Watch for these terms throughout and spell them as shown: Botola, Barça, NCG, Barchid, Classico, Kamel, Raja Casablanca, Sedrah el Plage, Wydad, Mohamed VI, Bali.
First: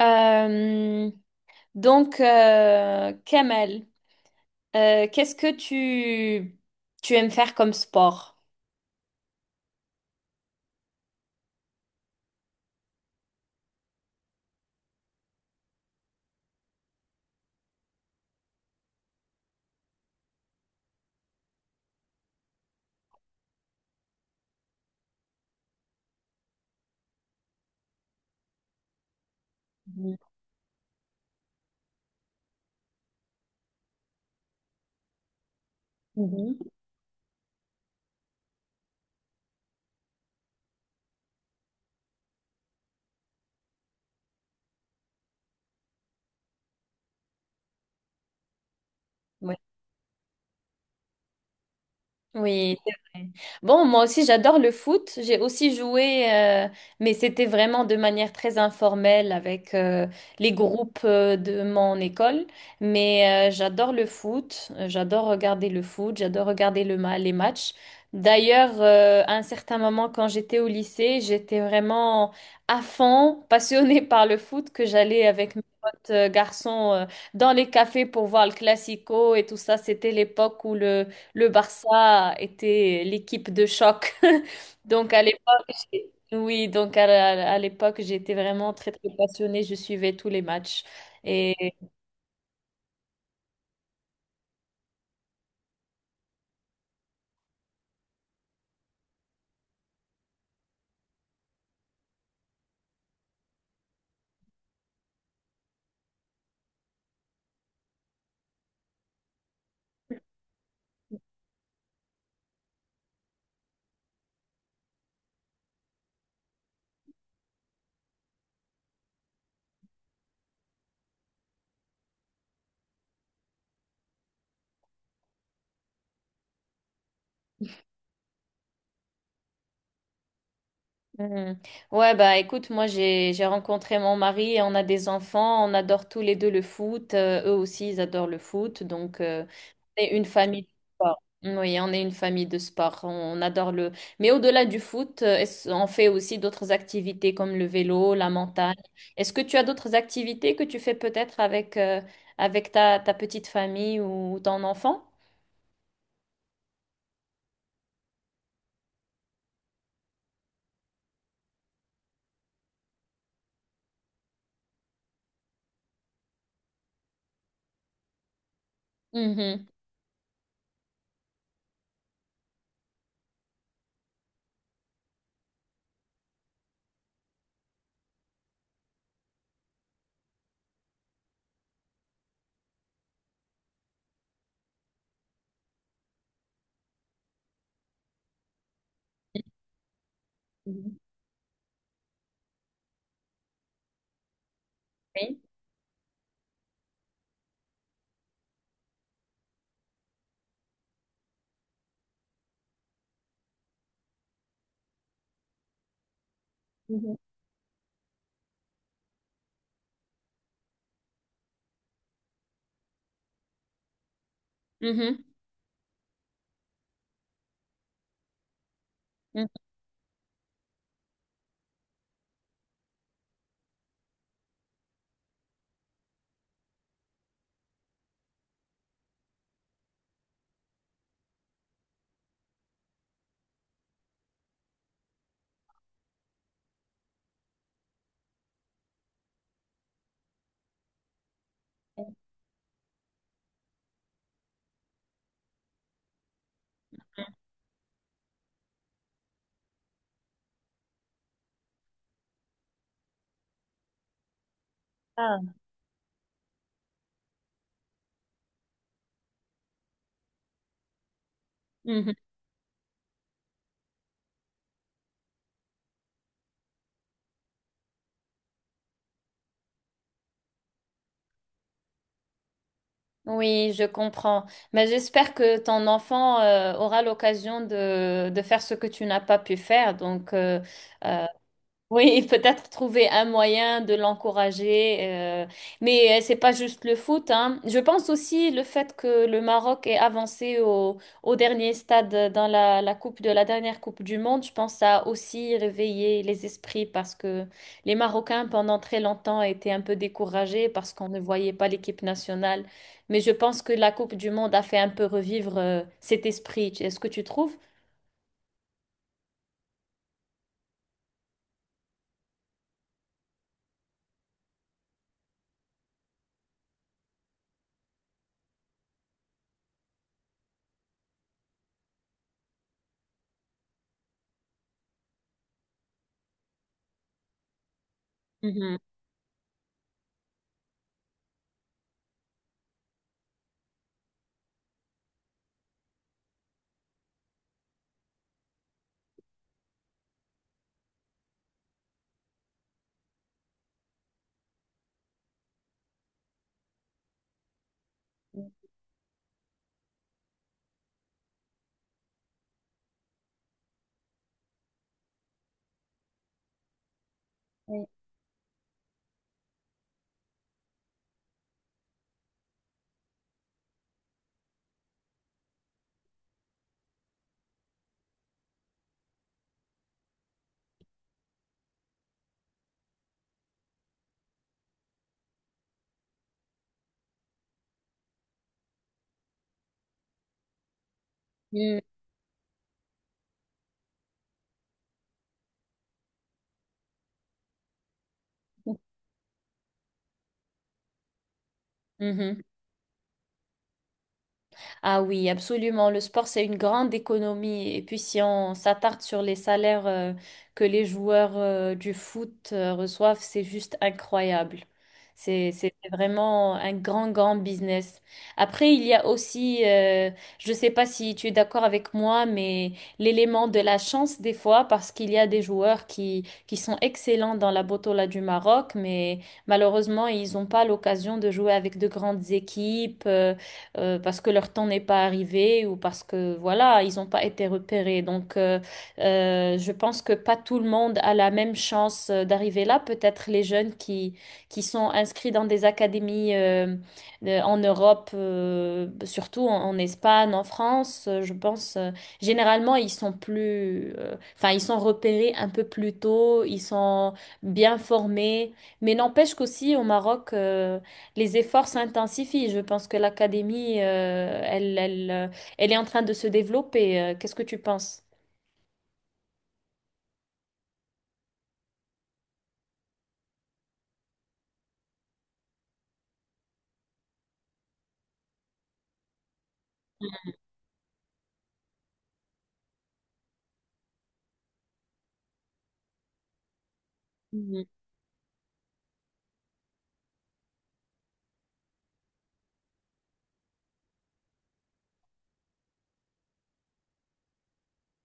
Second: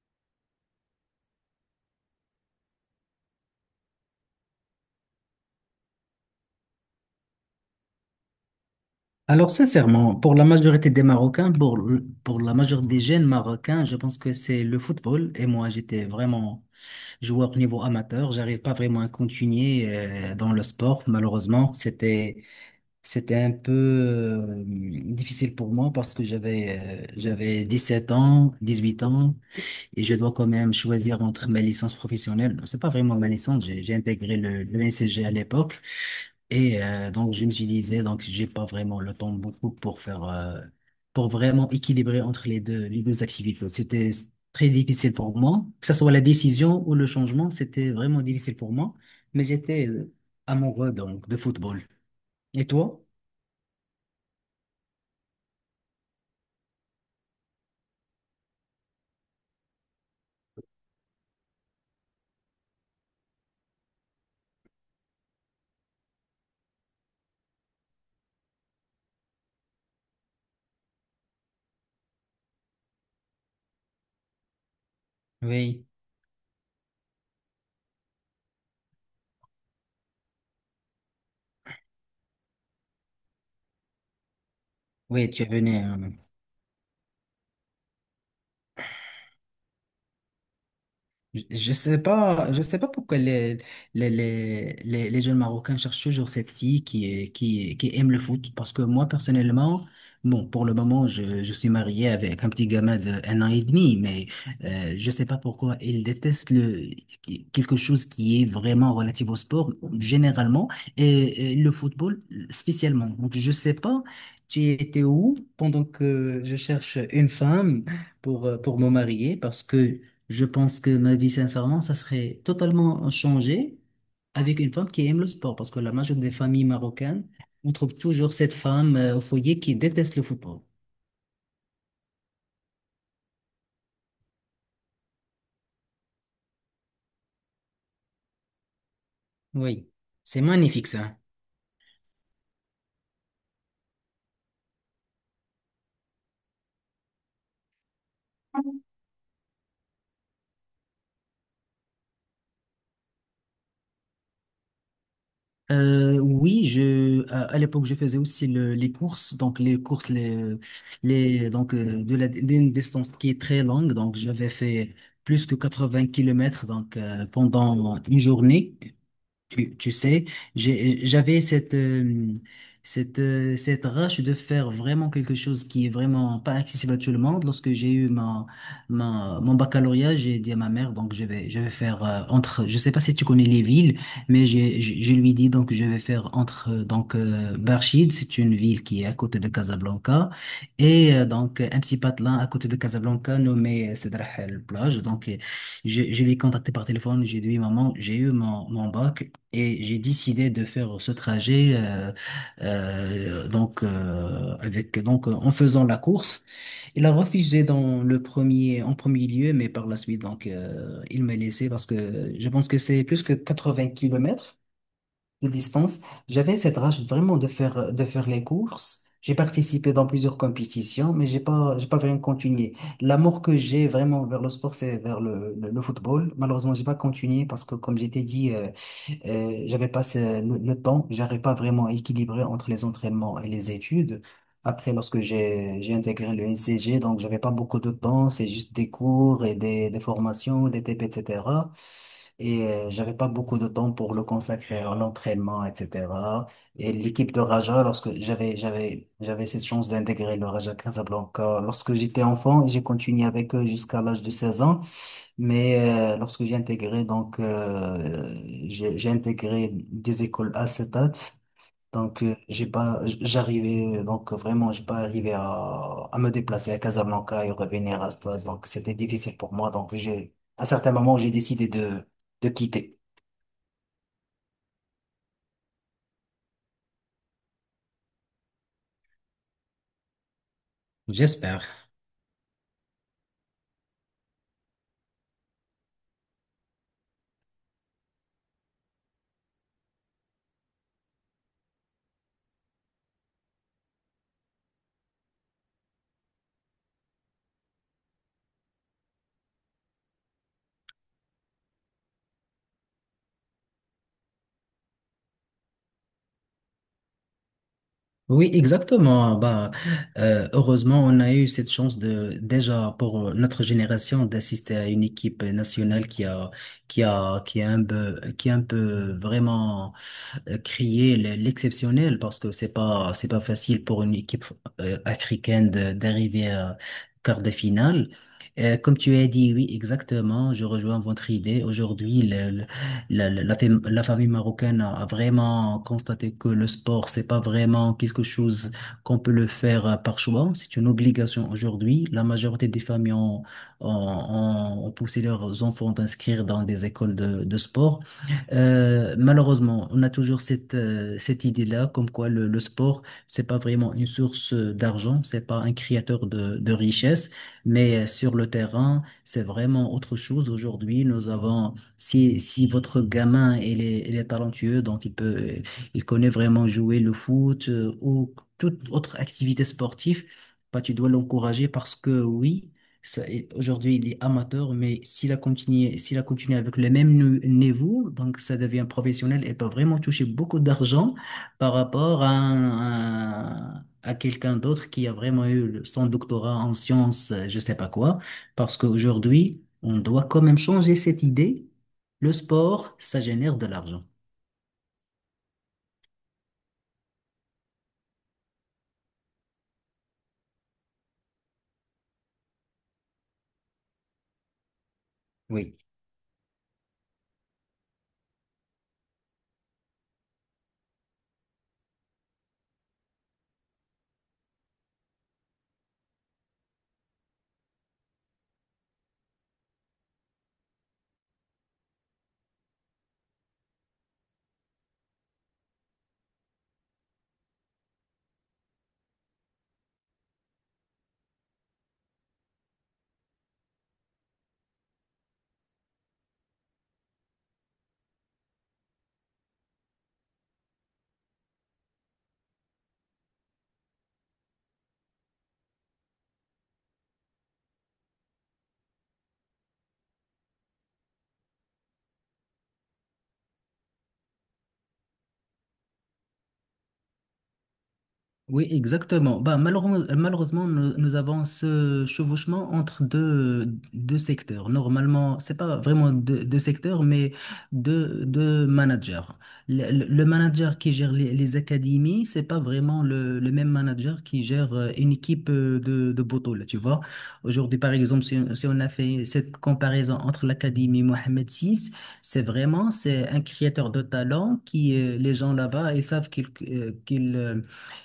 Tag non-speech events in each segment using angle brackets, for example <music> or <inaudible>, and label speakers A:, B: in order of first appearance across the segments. A: Euh, donc, Kamel, qu'est-ce que tu aimes faire comme sport?
B: Alors, sincèrement, pour la majorité des Marocains, pour la majorité des jeunes Marocains, je pense que c'est le football. Et moi, j'étais vraiment joueur au niveau amateur. J'arrive pas vraiment à continuer dans le sport, malheureusement. C'était un peu difficile pour moi parce que j'avais 7 ans, 18 ans, et je
A: Mhm.
B: dois quand même choisir entre ma licence professionnelle. C'est pas vraiment ma licence, j'ai intégré le NCG à l'époque. Et donc, je me suis disais, donc, j'ai pas vraiment le temps beaucoup pour pour vraiment équilibrer entre les deux activités. C'était très difficile pour moi, que ce soit la décision ou le changement, c'était vraiment difficile pour moi, mais
A: Mhm.
B: j'étais amoureux, donc, de football. Et
A: Oui, c'est
B: toi?
A: vrai. Bon, moi aussi, j'adore le foot. J'ai aussi joué, mais c'était vraiment de manière très informelle avec les groupes de mon école. Mais j'adore le foot. J'adore regarder le foot. J'adore regarder les matchs. D'ailleurs, à un certain moment, quand j'étais au lycée, j'étais vraiment à fond, passionnée <laughs> par le foot, que j'allais avec mes
B: Oui,
A: potes garçons dans les cafés pour voir le Classico et tout ça. C'était l'époque où le Barça était l'équipe de choc. <laughs> Donc à
B: oui, tu es
A: l'époque,
B: venu.
A: oui, à l'époque, j'étais vraiment très très passionnée, je suivais tous les matchs.
B: Je
A: Et
B: je sais pas, je sais pas pourquoi les jeunes Marocains cherchent toujours cette fille qui aime le foot. Parce que moi, personnellement, bon, pour le moment, je suis marié avec un petit gamin de 1 an et demi, mais je sais pas pourquoi il déteste quelque chose qui est vraiment relatif au sport, généralement, et le football spécialement. Donc, je sais pas, tu étais où pendant que je cherche une femme pour me marier parce que je pense que ma vie, sincèrement, ça serait totalement changé avec une femme qui aime le sport, parce que la majorité des familles marocaines, on trouve toujours cette femme au foyer qui déteste le football.
A: Hmm. Ouais, bah écoute, moi j'ai rencontré mon mari et on a des enfants, on adore tous les deux le foot, eux aussi ils adorent le foot, donc
B: Oui,
A: on est une
B: c'est
A: famille de
B: magnifique
A: sport.
B: ça.
A: Oui, on est une famille de sport. On adore le… Mais au-delà du foot, on fait aussi d'autres activités comme le vélo, la montagne. Est-ce que tu as d'autres activités que tu fais peut-être avec, avec ta petite famille ou ton enfant?
B: Oui, à l'époque, je faisais aussi les courses, donc les courses, les, donc d'une distance qui est très longue, donc j'avais fait plus que 80 kilomètres pendant une journée.
A: Mhm.
B: Tu sais, j'avais cette rage de faire vraiment quelque chose qui est vraiment pas accessible à tout le monde. Lorsque j'ai eu mon baccalauréat, j'ai dit à ma mère, donc je vais faire entre, je sais pas si tu connais les villes, mais je lui dis donc je vais faire entre Barchid, c'est une ville qui est à côté de Casablanca,
A: Mhm.
B: et un petit patelin à côté de Casablanca nommé Sedrah el Plage. Donc,
A: Oui.
B: je l'ai contacté par téléphone, j'ai dit, oui, maman, j'ai eu mon bac. Et j'ai décidé de faire ce trajet donc avec donc en faisant la course. Il a
A: Mhm.
B: refusé dans le premier en premier lieu, mais par la suite il m'a laissé parce que je pense que c'est plus que 80 kilomètres
A: Mhm.
B: de distance. J'avais cette rage vraiment de faire les courses. J'ai
A: Mhm.
B: participé dans plusieurs compétitions, mais j'ai pas vraiment continué. L'amour que j'ai vraiment vers le sport, c'est vers le football. Malheureusement, j'ai pas continué parce que, comme j'étais dit, j'avais pas le temps. J'arrivais pas vraiment à équilibrer entre les entraînements et les études. Après, lorsque j'ai intégré le NCG, donc j'avais pas beaucoup de temps, c'est juste des cours et des formations, des TP, etc. Et cetera. Et j'avais pas beaucoup de temps pour le consacrer à l'entraînement, etc. Et l'équipe de Raja, lorsque j'avais cette chance d'intégrer le Raja Casablanca, lorsque j'étais enfant, j'ai continué avec eux jusqu'à l'âge de 16 ans.
A: Ah.
B: Mais lorsque j'ai intégré des écoles à Setat,
A: Mhm.
B: j'ai pas arrivé à me déplacer à Casablanca et revenir à Stade. Donc, c'était difficile pour moi. Donc, à certains moments j'ai décidé de quitter.
A: Oui, je comprends. Mais j'espère que ton enfant aura l'occasion de faire ce que tu n'as pas pu faire. Donc, euh,
B: J'espère.
A: oui, peut-être trouver un moyen de l'encourager, mais c'est pas juste le foot, hein. Je pense aussi le fait que le Maroc est avancé au dernier stade dans la coupe de la dernière Coupe du Monde. Je pense que ça a aussi réveillé les esprits parce que les Marocains pendant très longtemps étaient un peu découragés parce qu'on ne voyait pas l'équipe nationale. Mais je pense que la Coupe du Monde a fait un peu revivre cet esprit. Est-ce que tu trouves?
B: Oui, exactement. Bah, heureusement, on a eu cette chance de déjà pour notre génération d'assister à une équipe nationale qui a un peu vraiment crié l'exceptionnel parce que c'est pas facile pour une équipe africaine d'arriver à quart de finale. Euh,
A: Mhm.
B: comme tu as dit, oui, exactement. Je rejoins votre idée. Aujourd'hui, la famille marocaine a vraiment constaté que le sport, c'est pas vraiment quelque chose qu'on peut le faire par choix. C'est une obligation aujourd'hui. La majorité des familles ont poussé leurs enfants d'inscrire dans des écoles de sport. Malheureusement, on a toujours cette idée-là, comme quoi le sport, c'est pas vraiment une source d'argent, c'est pas un créateur de richesse, mais sur le terrain, c'est vraiment autre chose. Aujourd'hui, nous avons si votre gamin il est talentueux, donc il connaît vraiment jouer le foot ou toute autre activité sportive, bah, tu dois l'encourager parce que oui, ça- aujourd'hui il est amateur, mais s'il a continué avec le même niveau, donc ça devient professionnel et peut vraiment toucher beaucoup d'argent par
A: Mhm.
B: rapport à quelqu'un d'autre qui a vraiment eu son doctorat en sciences, je sais pas quoi, parce qu'aujourd'hui, on doit quand même changer cette idée le
A: Mhm.
B: sport, ça génère de l'argent.
A: Ah oui, absolument. Le sport, c'est une grande économie. Et puis, si on s'attarde sur les salaires que les joueurs du foot reçoivent, c'est juste incroyable. C'est
B: Oui.
A: vraiment un grand, grand business. Après, il y a aussi, je ne sais pas si tu es d'accord avec moi, mais l'élément de la chance des fois, parce qu'il y a des joueurs qui sont excellents dans la Botola du Maroc, mais malheureusement, ils n'ont pas l'occasion de jouer avec de grandes équipes. Parce que leur temps n'est pas arrivé ou parce que voilà, ils n'ont pas été repérés. Donc, je pense que pas tout le monde a la même chance d'arriver là. Peut-être les jeunes qui sont inscrits dans des académies en Europe, surtout en Espagne, en France, je pense, généralement, ils sont plus, enfin, ils sont repérés un peu plus tôt, ils sont bien formés. Mais n'empêche qu'aussi au Maroc, les efforts s'intensifient. Je pense que l'académie, elle est en train de se développer. Qu'est-ce que tu penses?
B: Oui, exactement. Bah, malheureusement, malheureusement, nous avons ce chevauchement entre deux secteurs. Normalement, c'est pas vraiment deux secteurs, mais deux managers. Le manager qui gère les académies, c'est pas vraiment le même manager qui gère une équipe de Botola, tu vois.
A: Mhm.
B: Aujourd'hui, par exemple, si on a fait cette comparaison entre l'académie Mohamed VI, c'est un créateur de talent les gens là-bas, ils savent qu'il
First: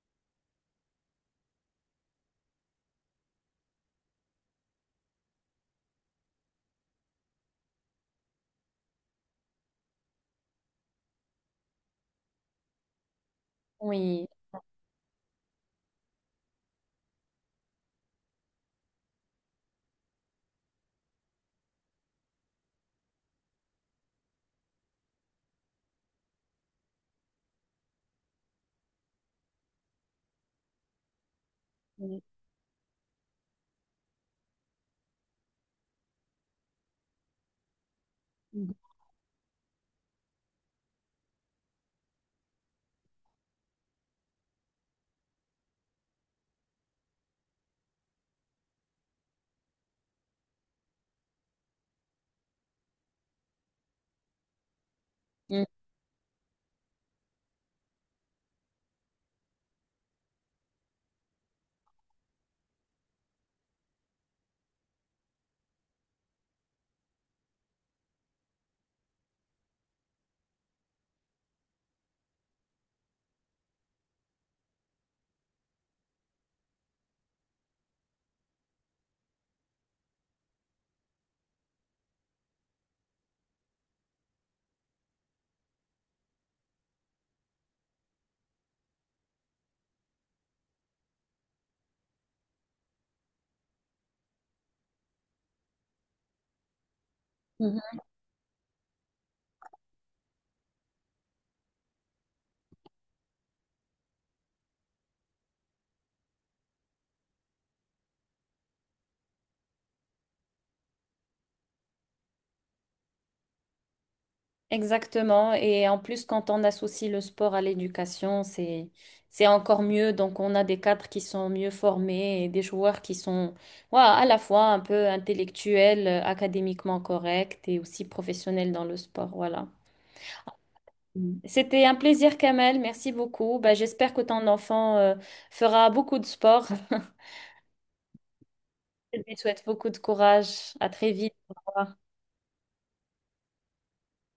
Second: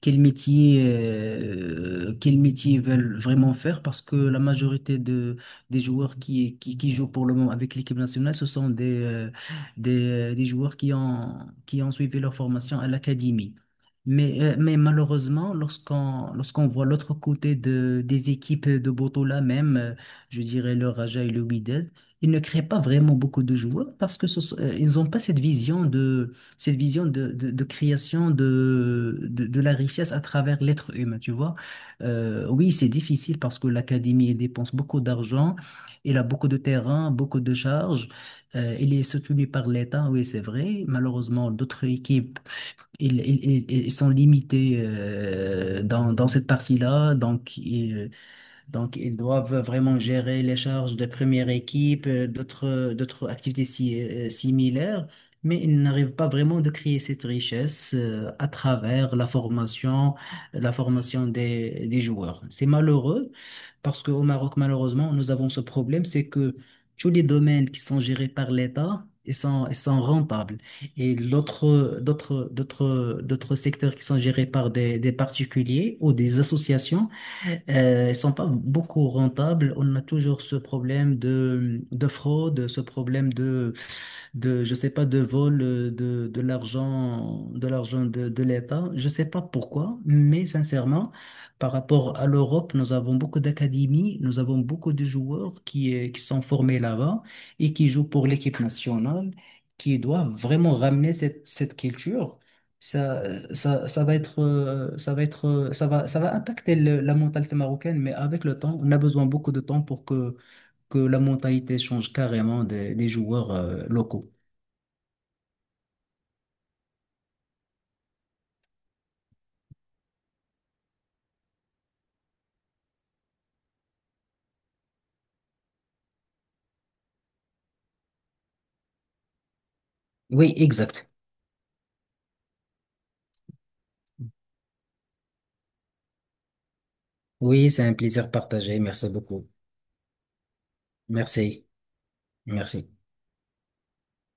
B: quel métier ils veulent vraiment faire parce que la majorité des joueurs qui jouent pour le moment avec l'équipe nationale, ce sont des joueurs qui ont suivi leur formation à l'académie.
A: Oui.
B: Mais malheureusement, lorsqu'on voit l'autre côté des équipes de Botola même, je dirais le Raja et le Wydad, ils ne créent pas vraiment beaucoup de joueurs parce que ils n'ont pas cette vision de création de la richesse à travers l'être humain, tu vois.
A: Oui.
B: Oui, c'est difficile parce que l'académie, elle dépense beaucoup d'argent, elle a beaucoup de terrain, beaucoup de charges, elle est soutenue par l'État, oui, c'est vrai. Malheureusement, d'autres équipes, ils sont limités dans cette partie-là, donc, ils doivent vraiment gérer les charges de première équipe, d'autres activités similaires, mais
A: Mhm.
B: ils n'arrivent pas vraiment de créer cette richesse à travers la formation des joueurs. C'est malheureux parce qu'au Maroc, malheureusement, nous avons ce problème, c'est que tous les domaines qui sont gérés par l'État, ils sont rentables. Et d'autres secteurs qui sont gérés par des particuliers ou des associations, mais ils sont pas beaucoup rentables. On a toujours ce problème de fraude, ce problème je sais pas, de vol de l'argent, de l'argent de l'État. Je sais pas pourquoi, mais sincèrement, par rapport à l'Europe, nous avons beaucoup d'académies, nous avons beaucoup de joueurs qui sont formés là-bas et qui
A: Mhm.
B: jouent pour l'équipe nationale, qui doivent vraiment ramener cette culture. Ça, ça va être, ça va impacter la mentalité marocaine, mais avec le temps, on a besoin beaucoup de temps pour que la mentalité change carrément des joueurs, locaux.
A: Exactement. Et en plus, quand on associe le sport à l'éducation, c'est encore mieux. Donc, on a des cadres qui sont mieux formés et des joueurs qui sont, voilà, à la fois un peu intellectuels, académiquement corrects et aussi professionnels dans le sport. Voilà.
B: Oui, exact.
A: Mm. C'était un plaisir, Kamel. Merci beaucoup. Bah, j'espère que ton enfant fera beaucoup de sport. <laughs>
B: Oui, c'est un plaisir partagé. Merci
A: Je lui
B: beaucoup.
A: souhaite beaucoup de courage. À très vite. Au
B: Merci.
A: revoir.
B: Merci.